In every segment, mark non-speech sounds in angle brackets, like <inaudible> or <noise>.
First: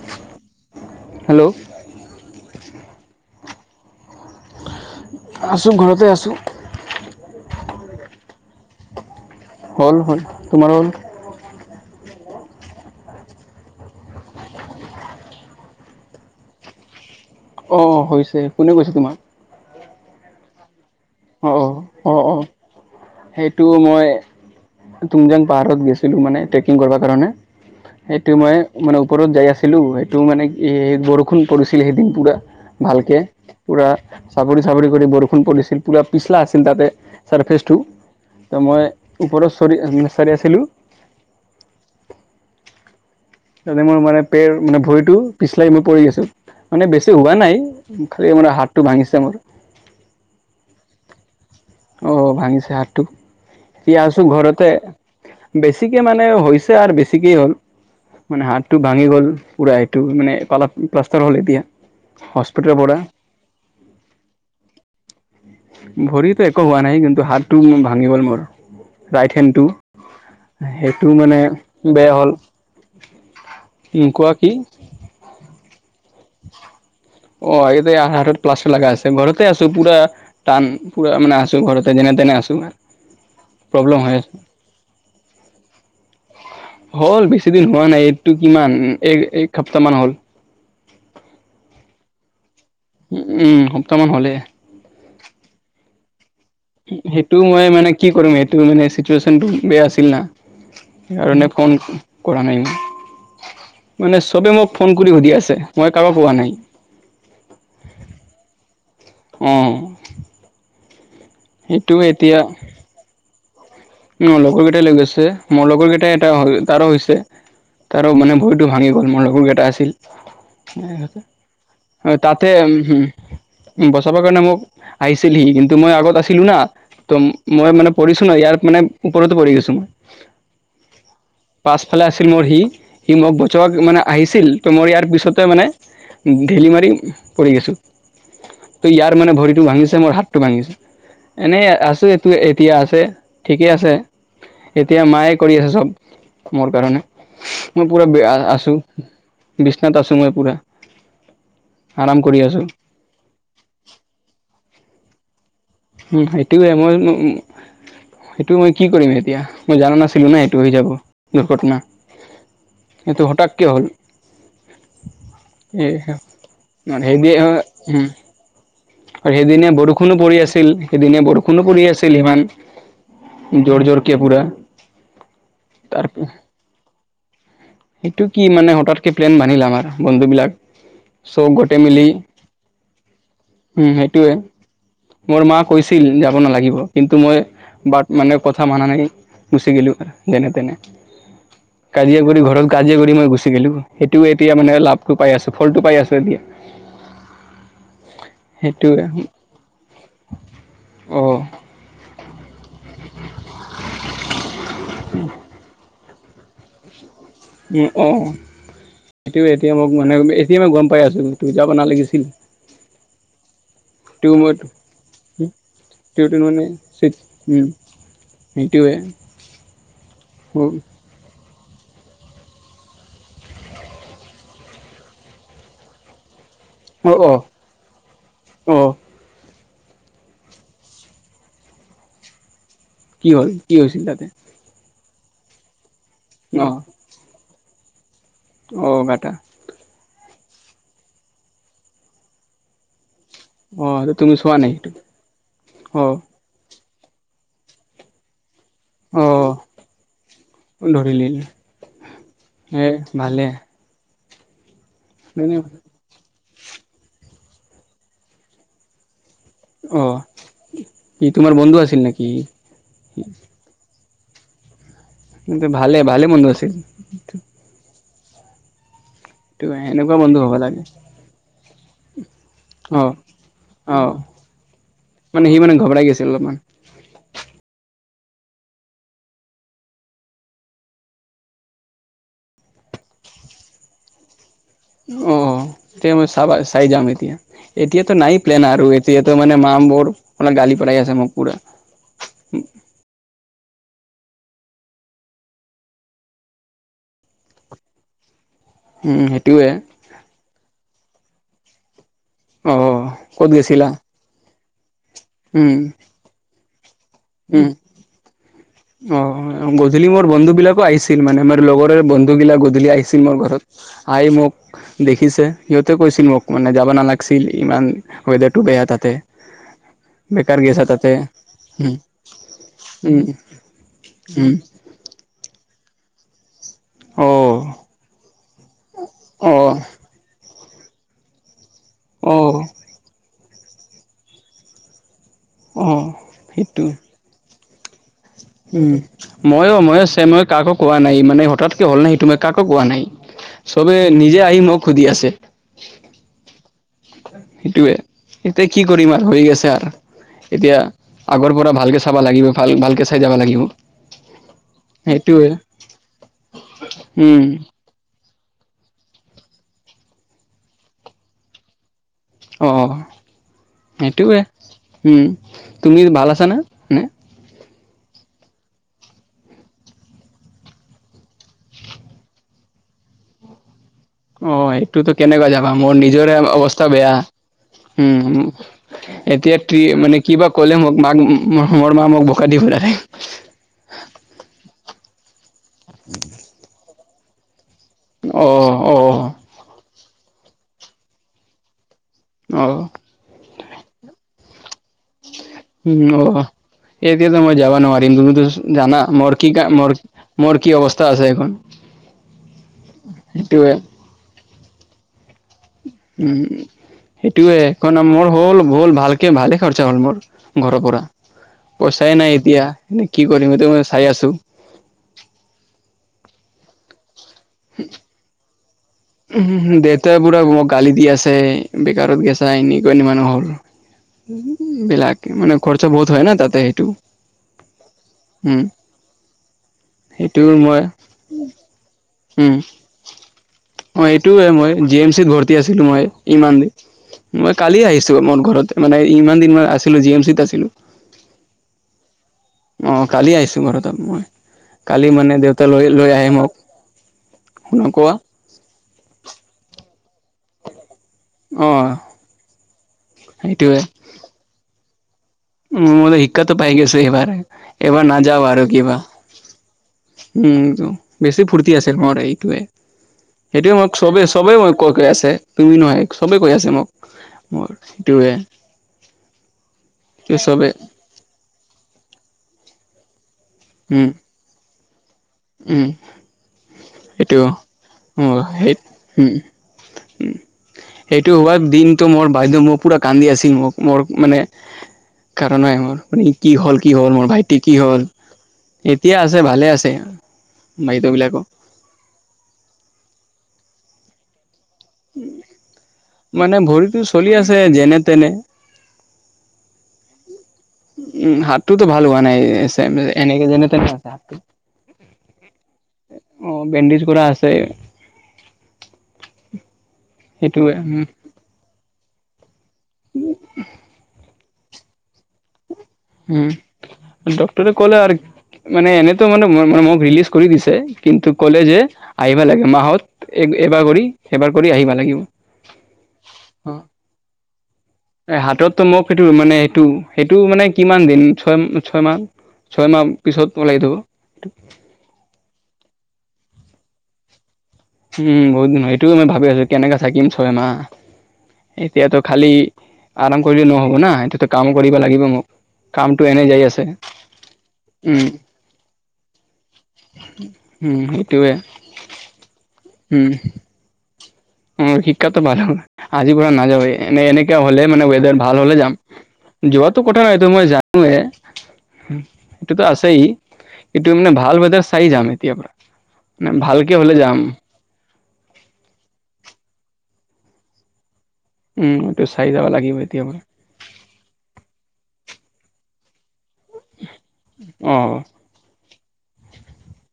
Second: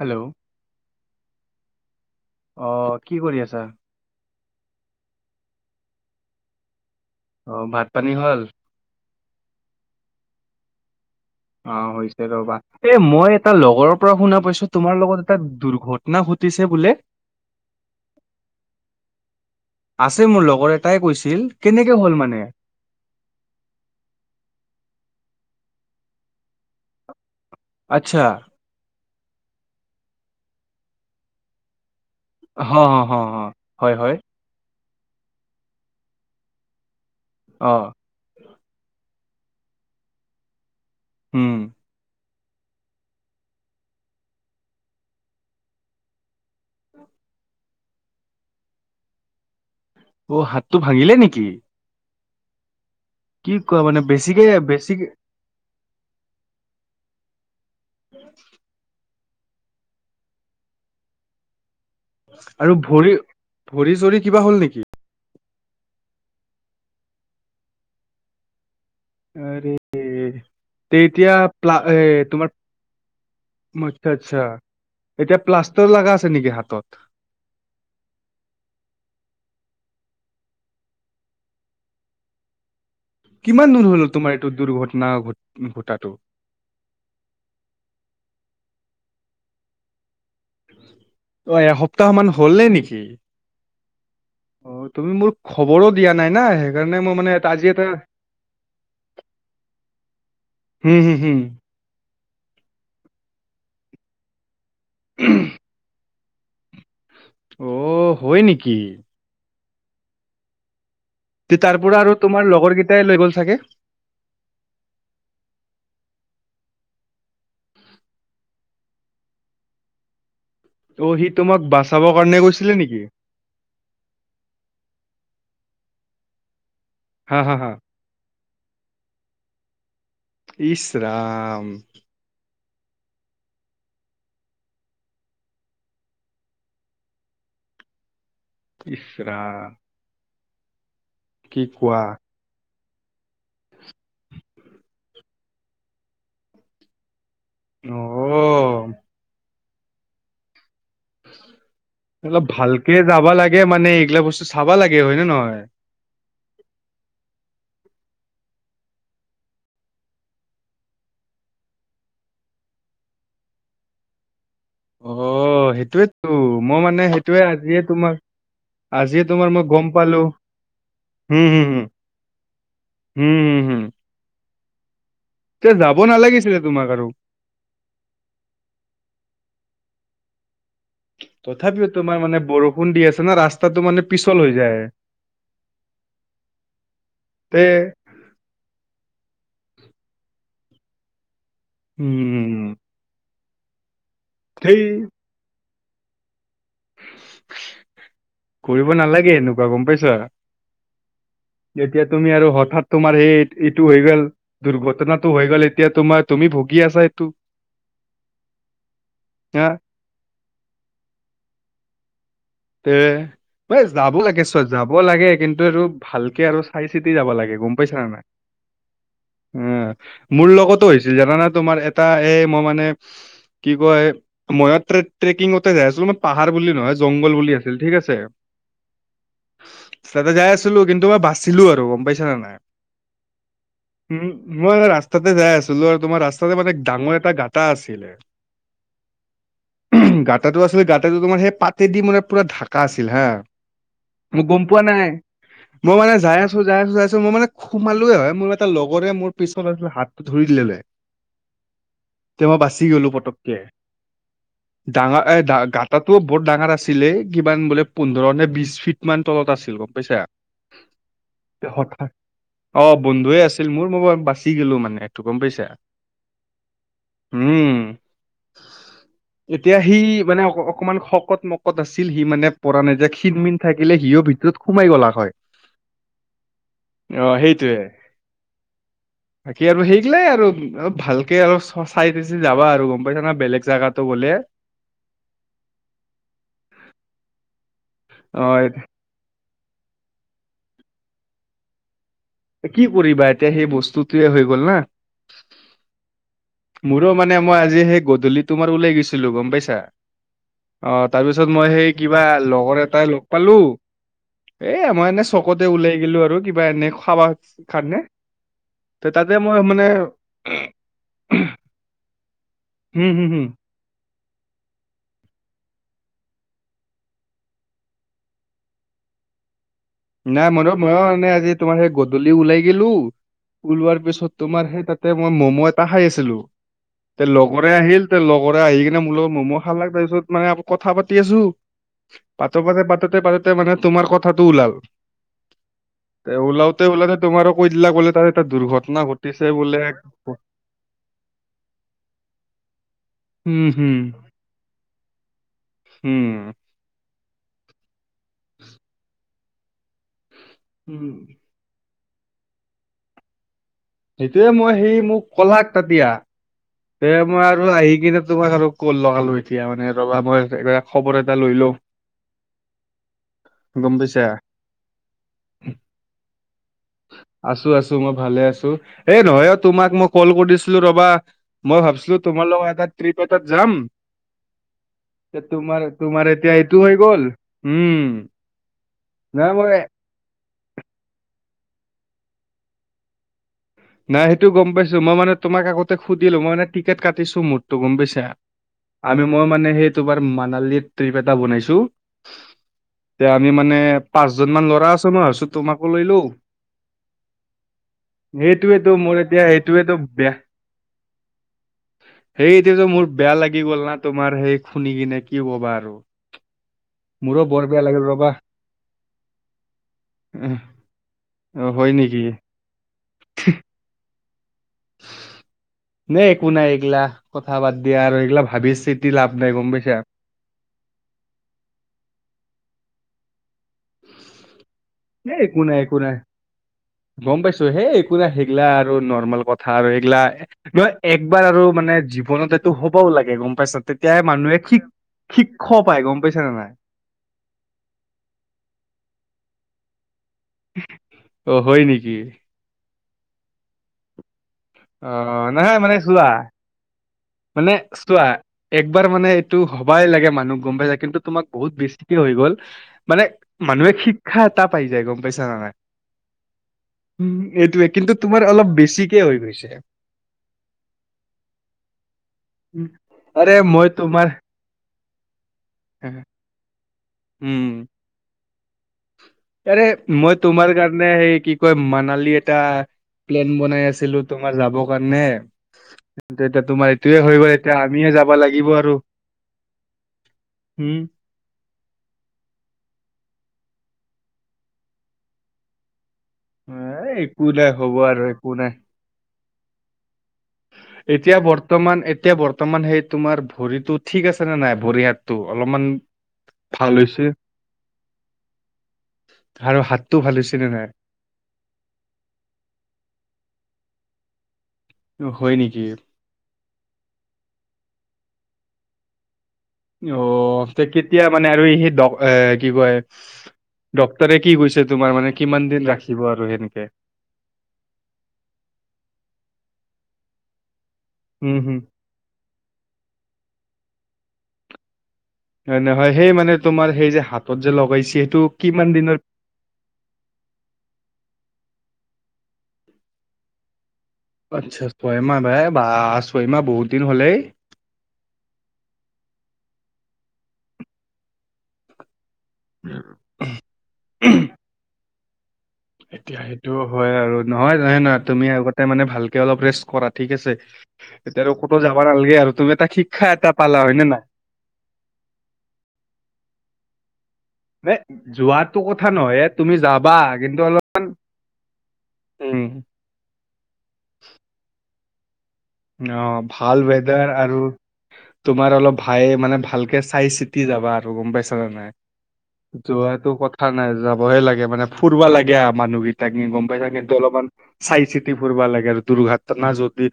Hello hello অ, কি কৰি আছা? আছোঁ ঘৰতে আছোঁ। অ, ভাত পানী হল? হ'ল হ'ল তোমাৰ হ'ল? অ, হৈছে ৰ'বা। এ মই এটা লগৰৰ পৰা শুনা পাইছোঁ তোমাৰ লগত এটা দুৰ্ঘটনা ঘটিছে বোলে? অ, হৈছে কোনে কৈছে তোমাৰ? আছে মোৰ লগৰ এটাই কৈছিল। অঁ অঁ কেনেকে অঁ হল অঁ মানে? সেইটো মই তুংজাং পাহাৰত গৈছিলো মানে, ট্ৰেকিং কৰিব কাৰণে, আচ্ছা সেইটো মই মানে ওপৰত যাই আছিলো সেইটো মানে কি বৰষুণ পৰিছিল সেইদিন পুৰা, হ হ হ ভালকে হ পুৰা হয় হয় চাপৰি চাপৰি কৰি বৰষুণ পলিছিল পূৰা পিছলা আছিল তাতে অ ছাৰ্ফেচটো। তো মই ওপৰত চৰি চাৰি আছিলোঁ। উম, মে মোৰ মানে পেৰ মানে ভৰিটো পিছলাই মই পৰি আছো। মানে বেছি হোৱা নাই খালি মানাৰ হাতটো ভাঙিছে মোৰ। অ, হাতটো ভাঙিলে নেকি? অ, ভাঙিছে হাতটো কি কোৱা মানে এতিয়া আছোঁ বেছিকে ঘৰতে। বেছিকে বেছিকে মানে হৈছে আৰু বেছিকে হ'ল। মানে হাত টো ভাঙি গ'ল পুৰা এইটো মানে পা প্লাষ্টাৰ হ'ল এতিয়া। হস্পিটেলৰ আৰু পৰা ভৰি, ভৰি চৰি কিবা হ'ল নেকি? ভৰিতো একো হোৱা নাই কিন্তু হাতটো ভাঙি গ'ল মোৰ। ৰাইট হেণ্ডটো ৰে তে সেইটো তেতিয়া মানে প্লা এ বেয়া হ'ল তোমাৰ উম, আচ্ছা, কোৱা আচ্ছা, কি এতিয়া প্লাষ্টাৰ লগা আছে নেকি হাতত। অ' ইয়াতে প্লাষ্টাৰ লগা আছে ঘৰতে আছো পোৰা। টান পুৰা মানে আছোঁ ঘৰতে যেনে তেনে আছোঁ। কিমান দূৰ হ'ল তোমাৰ এইটো দুৰ্ঘটনাট ঘটাটো। হ'ল বেছি দিন হোৱা নাই। এইটো কিমান এক এক সপ্তাহ মান হ'ল। অ' এসপ্তাহ মান হ'ল নে নেকি। উম, উম, এসপ্তাহমান হ'লে। অ' তুমি মোৰক খবৰো দিয়া নাই না। সেইকাৰণে মানে সেইটো এটা আজি মই এটা মানে কি কৰিম। সেইটো মানে চিটুৱেশচনটো বেয়া আছিল না। হম হম হম সেইকাৰণে ফোন কৰা নাই মানে চবে মোক। ফোন কৰি সুধি আছে মই কাকো কোৱা পোৱা নাই। অ' হয় নেকি। অহ' তাৰ পৰা আৰু তোমাৰ লগৰ কেইটাই লৈ গ'ল চাগে। উম, লগৰ কেইটাই লৈ গৈছে। মোৰ লগৰ কেইটাই এটা তাৰো হৈছে। তাৰো মানে ভৰিতটো ভাঙি গ'ল মোৰ লগৰ কেইটা আছিল। অ সি তোমাক বাচাব কাৰণে তাতে, গৈছিলে নেকি উম। বচাব কাৰণে মোক আহিছিলেহি, কিন্তু মই আগত আছিলো না ত' হা হা হা মই মানে পৰিছো ন ইয়াৰ। মানে ওপৰতো পৰি গৈছোঁ। মই ইচ ৰাম পাছ ফালে আছিল মোৰ সি সি মই বছক মানে আহিছিল তো মোৰ ইয়াৰ পিছতে মানে ধেলি মাৰি পৰি গৈছোঁ। তো ইচ ইয়াৰ মানে ভৰিতটো ৰাম ভাঙিছে মোৰ হাতটো ভাঙিছে কি এনেই কোৱা আছো। এইটো এতিয়া আছে। ঠিকে আছে, এতিয়া মায়ে কৰি আছে চ'ব মোৰ কাৰণে। মই অ পোৰা আছোঁ, বিচনাাত আছো মই পোৰা। অলপ ভালকে যাবা লাগে মানে এইগিলা বস্তু চাবা লাগে হয় নে নহয়। উম, সেইটোৱে মই উম, উম। সেইটো মই কি কৰিম এতিয়া। মই জানা নাছিলো না সেইটো হৈ যাব দুৰ্ঘটনা। এইটো হঠাৎকে হ'ল। অ সেই সেইটোয়েতো মই মানে হেই সেইটোয়ে দিয়েহ আজিয়ে উম। তোমাক আজি আৰু তোমাৰ মই সেইদিনা গম বৰষুণো পালো পৰি আছিল। সেইদিনা হম হম বৰষুণো হম পৰি আছিল সিমান। হম জোৰ জোৰকে পোৰা। এ যাব নালাগিছিলে তোমাক আৰু। সেইটো কি মানে হতাৎকে প্লেইন বান্ধিলে আমাৰ বন্ধু বিলাক। চব গোটেই তথাপিও, মিলি তোমাৰ মানে বৰষুণ দি আছে না ৰাস্তাতটো উম মানে সেইটোয়ে পিছল হৈ যায়। মোৰ মা কৈছিল যাব নালাগিব, কিন্তু মই তে বাট। মানে কথা মান নাই গুচি গিলো যেনে তেনে কাজিয়া কৰি উম ঘৰত। কাজিয়া কৰি মই গুচি গলো, সেইটোও এতিয়া মানে সেই লাভটো পাই আছোঁ, ফলটো পাই আছো এতিয়া। <unintelligible> <unintelligible> কৰিব নালাগে এনেকুৱা গ'ম পাইছা। অ এতিয়া তুমি আৰু হঠাৎ তোমাৰ সেই এইটো হৈ গ'ল দুৰ্ঘটনাটো হৈ গ'ল এতিয়া তোমাৰ। তুমি ভুগি আছা এইটো। উম, অ' সেইটোয়ে হা এতিয়া মই। মানে এতিয়া মই গ'ম পাই আছোঁ। তোৰ যাব নালাগিছিল। টে এই যাব তোৰ লাগে চ'ব মই যাব লাগে, কিন্তু আৰু তেওঁটো ভালকে আৰু চাই চিতি যাব লাগে গ'ম পাইছা নাই। এইটো উম, মোৰ লগতো হৈছিল জানানা তোমাৰ এটা এই মই মানে। কি কয় ময়তো ট্ৰেকিংতে যাই আছিলোঁ, মই পাহাৰ বুলি নহয়। অ জংগল বুলি আছিল ঠিক আছে। অ তাতে যাই আছিলো, কিন্তু মই বাচছিলিলো আৰু গম পাইছা নে নাই। কি হ'ল, কি হৈছিল তাতে। উম, মই ৰাস্তাতে যাই আছিলো, আৰু তোমাৰ ৰাস্তাতে অ মানে ডাঙৰ এটা গাটা আছিলে। অ, গাটা। গাতাটো আছিল গাতাটো তোমাৰ সেই পাতেদি মানে পুৰা ঢাকা আছিল হা। অ তুমি মোক চোৱা গম পোৱা সেইটো নাই, মই অ মানে যাই আছো যাই আছো যাই আছো মই মানে সোমালো হয়, মোৰ এটা লগ লগৰে অ মোৰ পিছত আ হাতটো ধৰি দিলে, ধৰিলি তে মই বাছি এ গলো ভালে পতকে। ডাঙা, এা গাটাটো বৰ ডাঙৰ আছিলে কিমান বোলে, পোন্ধৰ নে বিশ ফিট মান তলত আছিল। গম অ, পাইছা। ই তোমাৰ বন্ধু আছিল হঠাৎ নেকি। অ, বন্ধুৱে আছিল মোৰ ম বাছি গলো মানে একটো কম পাইছা। ভালে ভালে বন্ধু আছিল উম, এতিয়া সি সেনেকুৱা বন্ধু মানে অ হ'ব লাগে অকমান খ মকত আছিল সি মানে। পৰা নাই অ যে ক্ষণমিন থাকিলে অ সিও ভিতৰত সোমাই গ'লা হয়। মানে সি মানে ঘবৰাই গৈছিল অলপমান আহ সেইটোৱে। বাকী আৰু সেইগিলাই আৰু অলপ ভালকে অলপ চচাই চচি যাবা আৰু গম, পাইছা না বেলেগ জাগাতো গ'লে। অ, এতিয়া মই চাবা চাই যাম এতিয়া এতিয়াতো নাই অ প্লেন আৰু। সিহেতত মানে মা বোৰৰ মাৰ গালি পেলাই আছে মোক পুৰা। কি কৰিবা এতিয়া সেই বস্তুটয়ে হৈ গ'ল না। মোৰো মানে মই আজি সেই গধূলি তোমাৰ ওলাই উম, গৈছিলো গম সেইটোৱে পাইছা। অ, তাৰপিছত মই সেই কিবা লগৰ অ', এটাই লগ ক'ত পালো। গৈছিলা? এ, আমই এনে চকতে উম, উলাই গিলো আৰু কিবা এনে খাবা। উম। খানে ত, তাতে মই অ', মানে। গধূলি মোৰ বন্ধু বিলাকো আহিছিল মানে মোৰ লগৰৰে বন্ধু গিলাক গধূলি হম আহিছিল হম মোৰ হম ঘৰত, আহই মোক। দেখিছে সিহঁতে কৈছিল মোক মানে যাব নালাগিছিল ইমান ৱেডাৰটো বেয়া তাতে। নাই বেকাৰ মোৰো গেছা মইো তাতে মানে আজি তোমাৰ সেই উম, গধূলি। ওলাই গিলো উম, ওলোৱাৰ পিছত উম। তোমাৰ সেই তাতে মই ম'ম' এটা খাই আছিলো। তে অ', লগৰে আহিল তে লগৰে আহি কিনে মো লগত ম'ম' অ', খাল লাগ তাৰপিছত মানে। কথা পাতি আছো অ', পাতে পাতে পাতোতে পাতোতে মানে তোমাৰ কথাাতটো ওলাল। উম, তে, ওলওতেওলতে তোমাৰো কৈ দিলা গ'লে। উম, মইয়ো মই আছে মই কাকো কোৱা নাই, মানে হঠাৎকৈ হ'ল ন সেইটো মই কাকো কোৱা নাই। হম সবে নিজে আহি মোক সুধি আছে। উম, সেইটোয়ে এতিয়া কি কৰিম আৰু হৈ গৈছে আৰু। এতিয়া হম আগৰ পৰা ভালকে চাবা লাগিব, ভাল ভালকে চাই যাবা লাগিব। সেইটোয়ে মই সেই মোক সেইটোৱে ক'লাক ততিয়া তে মই উম আৰু আহি কিনে। তোমাক আৰু কল লগালোঁ এতিয়া মানে ৰ'বা মই খবৰ এটা লৈ লওঁ। অ, গম পাইছা সেইটোৱে উম, তুমি ভাল আছা আছানে। নে আছোঁ, আছোঁ মই ভালে আছোঁ এই নহয় অ, তোমাক মই কল কৰিছিলোঁ ৰ'বা। মই ভাবিছিলোঁ তোমাৰ লগৰ এটা ট্ৰিপ এটাত যাম। অ, এইটোতো তে কেনেকুৱা যাবা তোমাৰ মোৰ তোমাৰ নিজৰে এতিয়া এইটো অৱস্থা হৈ বেয়া। গ'ল উম, নাই এতিয়া মই কি মানে কিবা ক'লে মাক মোৰ মা মোক বোকা <unintelligible> নাই সেইটো গম পাইছোঁ মই মানে তোমাক আগতে সুধিলোঁ, মই মানে টিকট কাটিছো মোৰ। ত গম পাইছা, অ অ আমি মই মানে সেই তোমাৰ মানালীৰ ট্ৰিপ এটা বনাইছোঁ। অ, এয়া আমি মানে পাঁচজন মান ল'ৰা আছ মই ভাৱিছোঁ তোমাকো লৈ উম অ লওঁ। এতিয়াতো মই যাব নোৱাৰিম তুমিতো সেইটোয়েতো জানা মোৰ এতিয়া কি কা মোৰ সেইটোয়েতো বেয়া মোৰ কি অৱস্থা আছে এখন সেইটোয়েতো মোৰ বেয়া লাগি সেইটোৱে গ'ল না তোমাৰ সেই শুনি কিনে কি ক'বা আৰু উম, উম। মোৰো সেইটোয়ে বৰ বেয়া লাগিল <unintelligible> মোৰ ৰ'বা হ'ল, হ'ল ভালকে ভালে খৰচা হ'ল মোৰ উম, ঘৰৰ পৰা। অ হয় পইচাই নেকি নাই এতিয়া এ কি কৰিম এইটো চাই আছোঁ। নে একো নাই এইগিলা কথা বাদ দিয়া আৰু এইগিলা ভাৱিছিত উ, দেউতাই পুৰা মেকে গালি দি আছে বেকাৰত গেছা <unintelligible> এনে মানুহ হ'ল। <unintelligible> বিলাক এ, মানে একো নাই খৰচা একো বহুত নাই হয় না তাতে সেইটো গম পাইছো হে একো নাই উম, সেগলা আৰু নৰ্মেল ক থা আৰু এইগিলা সেইটো ন, মই একবাৰ আৰু মানে জীৱনত এইটো হ'বও লাগে গম পাইছা। অ, তেতিয়াই এইটো মানুহে মই শিক জি এম চিত ভৰ্তি শিক্ষ আছিলোঁ পায় মই গম পাইছা নে নাই ইমানদিন মই কালি আহিছোঁ মোৰ ঘৰত মানে ইমান দিনমান আছিলোঁ জি এম চিত আছিলোঁ। অ, হয় নেকি। অ, কালি আহিছোঁ ঘৰত মই। অ কালি মানে দেউতা নহয় লৈ, মানে লৈ চোৱা আহি মানে মোক নকোৱা চোৱা একবাৰ মানে এইটো হবাই লাগে মানুহ গম পাই যায় কিন্তু। তোমাক বহুত অ'। বেছিকে হৈ গ'ল মানে সেইটোৱে মানুহে শিক্ষাত পাই যায়, গম পাইছা নে নাই মোৰ শিক্ষাটো পাই গৈছো এইবাৰ উম, এইটোৱে এইবাৰ কিন্তু তোমাৰ নাযাওঁ আৰু অলপ কিবা বেছিকে হৈ গৈছে। উম, বেছি ফূৰ্তি আছিল মোৰ এইটোৱে উম, আৰে সেইটোৱে মই মোক তোমাৰ চবেই, সবেই মই কৈ, কৈ আছে তুমি নহয় চবেই কৈ আছে মোক উম মোৰ সেইটোৱে। আৰে মই চবে তোমাৰ কাৰণে সেই কি কয় মানালী এটা প্লেন বনাই উম আছিলোঁ তোমাৰ যাব কাৰণে। উম কিন্তু এতিয়া তোমাৰ এইটোয়ে সেইটো হৈ গ'ল এতিয়া আমিয়ে অ যাবা লাগিব সেই আৰু। উম উম। সেইটো হোৱা দিনটো মোৰ বাইদেউ মোৰ পুৰা কান্দি আছিল মোক মোৰ মানে কাৰণাই মোৰ ম, কি হ'ল কি এ হ'ল মোৰ একো ভাইটি নাই কি হ'ব হ'ল আৰু একো নাই এই এতিয়া আছে, ভালে আছে। বাইদেউ এতিয়া বিলাকো বৰ্তমান, এতিয়া বৰ্তমান সেই তোমাৰ ভৰিটোত ঠিক আছে নে নাই ভৰি হাতটো অলপমান মানে ভৰিতো ভাল হৈছে। চলি আছে যেনে তেনে আৰু হাতটো ভাল হৈছে নে নাই। উম, হাতটোতো ভাল হোৱা নাই <unintelligible> এনেকে যেনে তেনে আছে হাতটো। হয়, নেকি। অ, বেণ্ডেজ কৰা আছে। অ, সেইটোৱে উম, কেতিয়া মানে আৰু সেই ড, এ কি কয় ডক্টৰে কি গৈছে তোমাৰ মানে কিমান দিন ৰাখিব আৰু সেনেকে ড্টৰে ক'লে আৰু মানে এনেতো মানে মোক ৰিলিজ কৰি দিছে কিন্তু উম ক'লে হম যে আহিব লাগে মাহত এবাৰ কৰি সেইবাৰ কৰি আহিব লাগিব। হয়, নহয় সেই মানে তোমাৰ সেই যে হাতত যে লগাইছে সেইটো অ' হাততো কিমান মোক দিনৰ সেইটো মানে সেইটো। সেইটো মানে কিমান দিন ছয়, ছয়, মাহ ছয় মাহ পিছত ওলাই থ'ব। আচ্ছা ছয়মাহ ভাই বা ছয়মাহ বহুত দিন হ'লেই। উম, বহুত দিন সেইটোয় মই ভাবি আছো কেনেককাে থাকিম ছয় মাহ এতিয়াতো খালি <inaudible> আৰাম কৰিলে নহ'ব না সেইটোতো কামো কৰিব লাগিব মোক কামটো এতিয়া এনে যাই সেইটো আছে। হয় আৰু নহয়, নহয়, নহয় উম, তুমি আগতে মানে ভালকে অলপ ৰেষ্ট কৰা ঠিক আছে। উম, এতিয়া সেইটোৱে আৰু ক'তো যাব নালাগে আৰু তুমি এটা শিক্ষা উম, এটা পালা হয় নে নাই। <unintelligible> শিক্ষাটো পালো আজিৰ পৰা নযাৱে। এ, এনেককাে হলে নে মানে ৱেডাৰ ভাল হলে যোৱাটো যাম কথা নহয় তুমি যোৱাতটো যাবা কথা নহ তো কিন্তু মই অলপ জানো উম এইটোতো আছে কিটো এম ভাল বজাৰ চাই যাম এতিয়ায় পৰা, পৰা অহ, ভাল ৱেদাৰ আৰু তোমাৰ অলপ ভাই মানে ভালকে চাই চিতি যাবা আৰু গম পাইছা। পাইছা নাই, উম, এইটো চাই যাব লাগিব এতিয়া যোৱাটো পৰা। কথা নাই যাবহে লাগে মানে ফুুৰবা লাগে আহ মানুহকেইটাক নি গম পাইছা কিন্তু অলপমান অ', চাই-চিতি কৰিব লাগে আৰু দুৰ্ঘটনা যদি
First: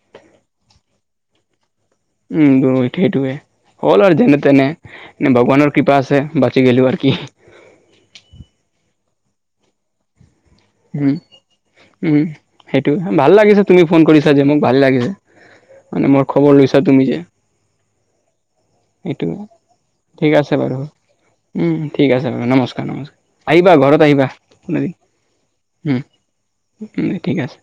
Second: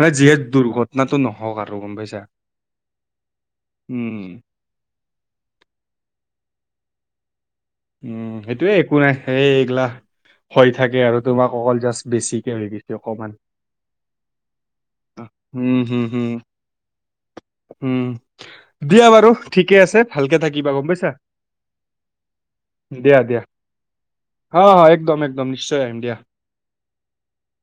মানে যিহেতু দুৰ্ঘটনাটো নহওঁক আৰু গম পাইছা। উম, ৰাইট সেইটোৱে হ'ল আৰু উম যেনে-তেনে নে ভগৱানৰ কৃপা আছে বাচি গ'লোঁ আৰু কি। উম, সেইটোয়ে একো নাই এই এইগিলা। হৈ থাকে উম', আৰু তোমাক অকল জাষ্ট উম'। বেছিকে হৈ সেইটো গৈছে ভাল অকমান লাগিছে তুমি ফোন কৰিছা যে মোক, ভাল লাগিছে। উম হম মানে মোৰ হম খবৰ লৈছা তুমি যে। উম, দিয়া সেইটো বাৰু ঠিকে আছে, ঠিক ভালকে আছে থাকিবা বাৰু। গম পাইছা। ঠিক আছে বাৰু নমস্কাৰ দিয়া দিয়া নমস্কাৰ। আহিবা ঘৰত আহিবা। অ', অ', একদম একদম নিশ্চয় আহিম দিয়া। উম, ঠিক আছে।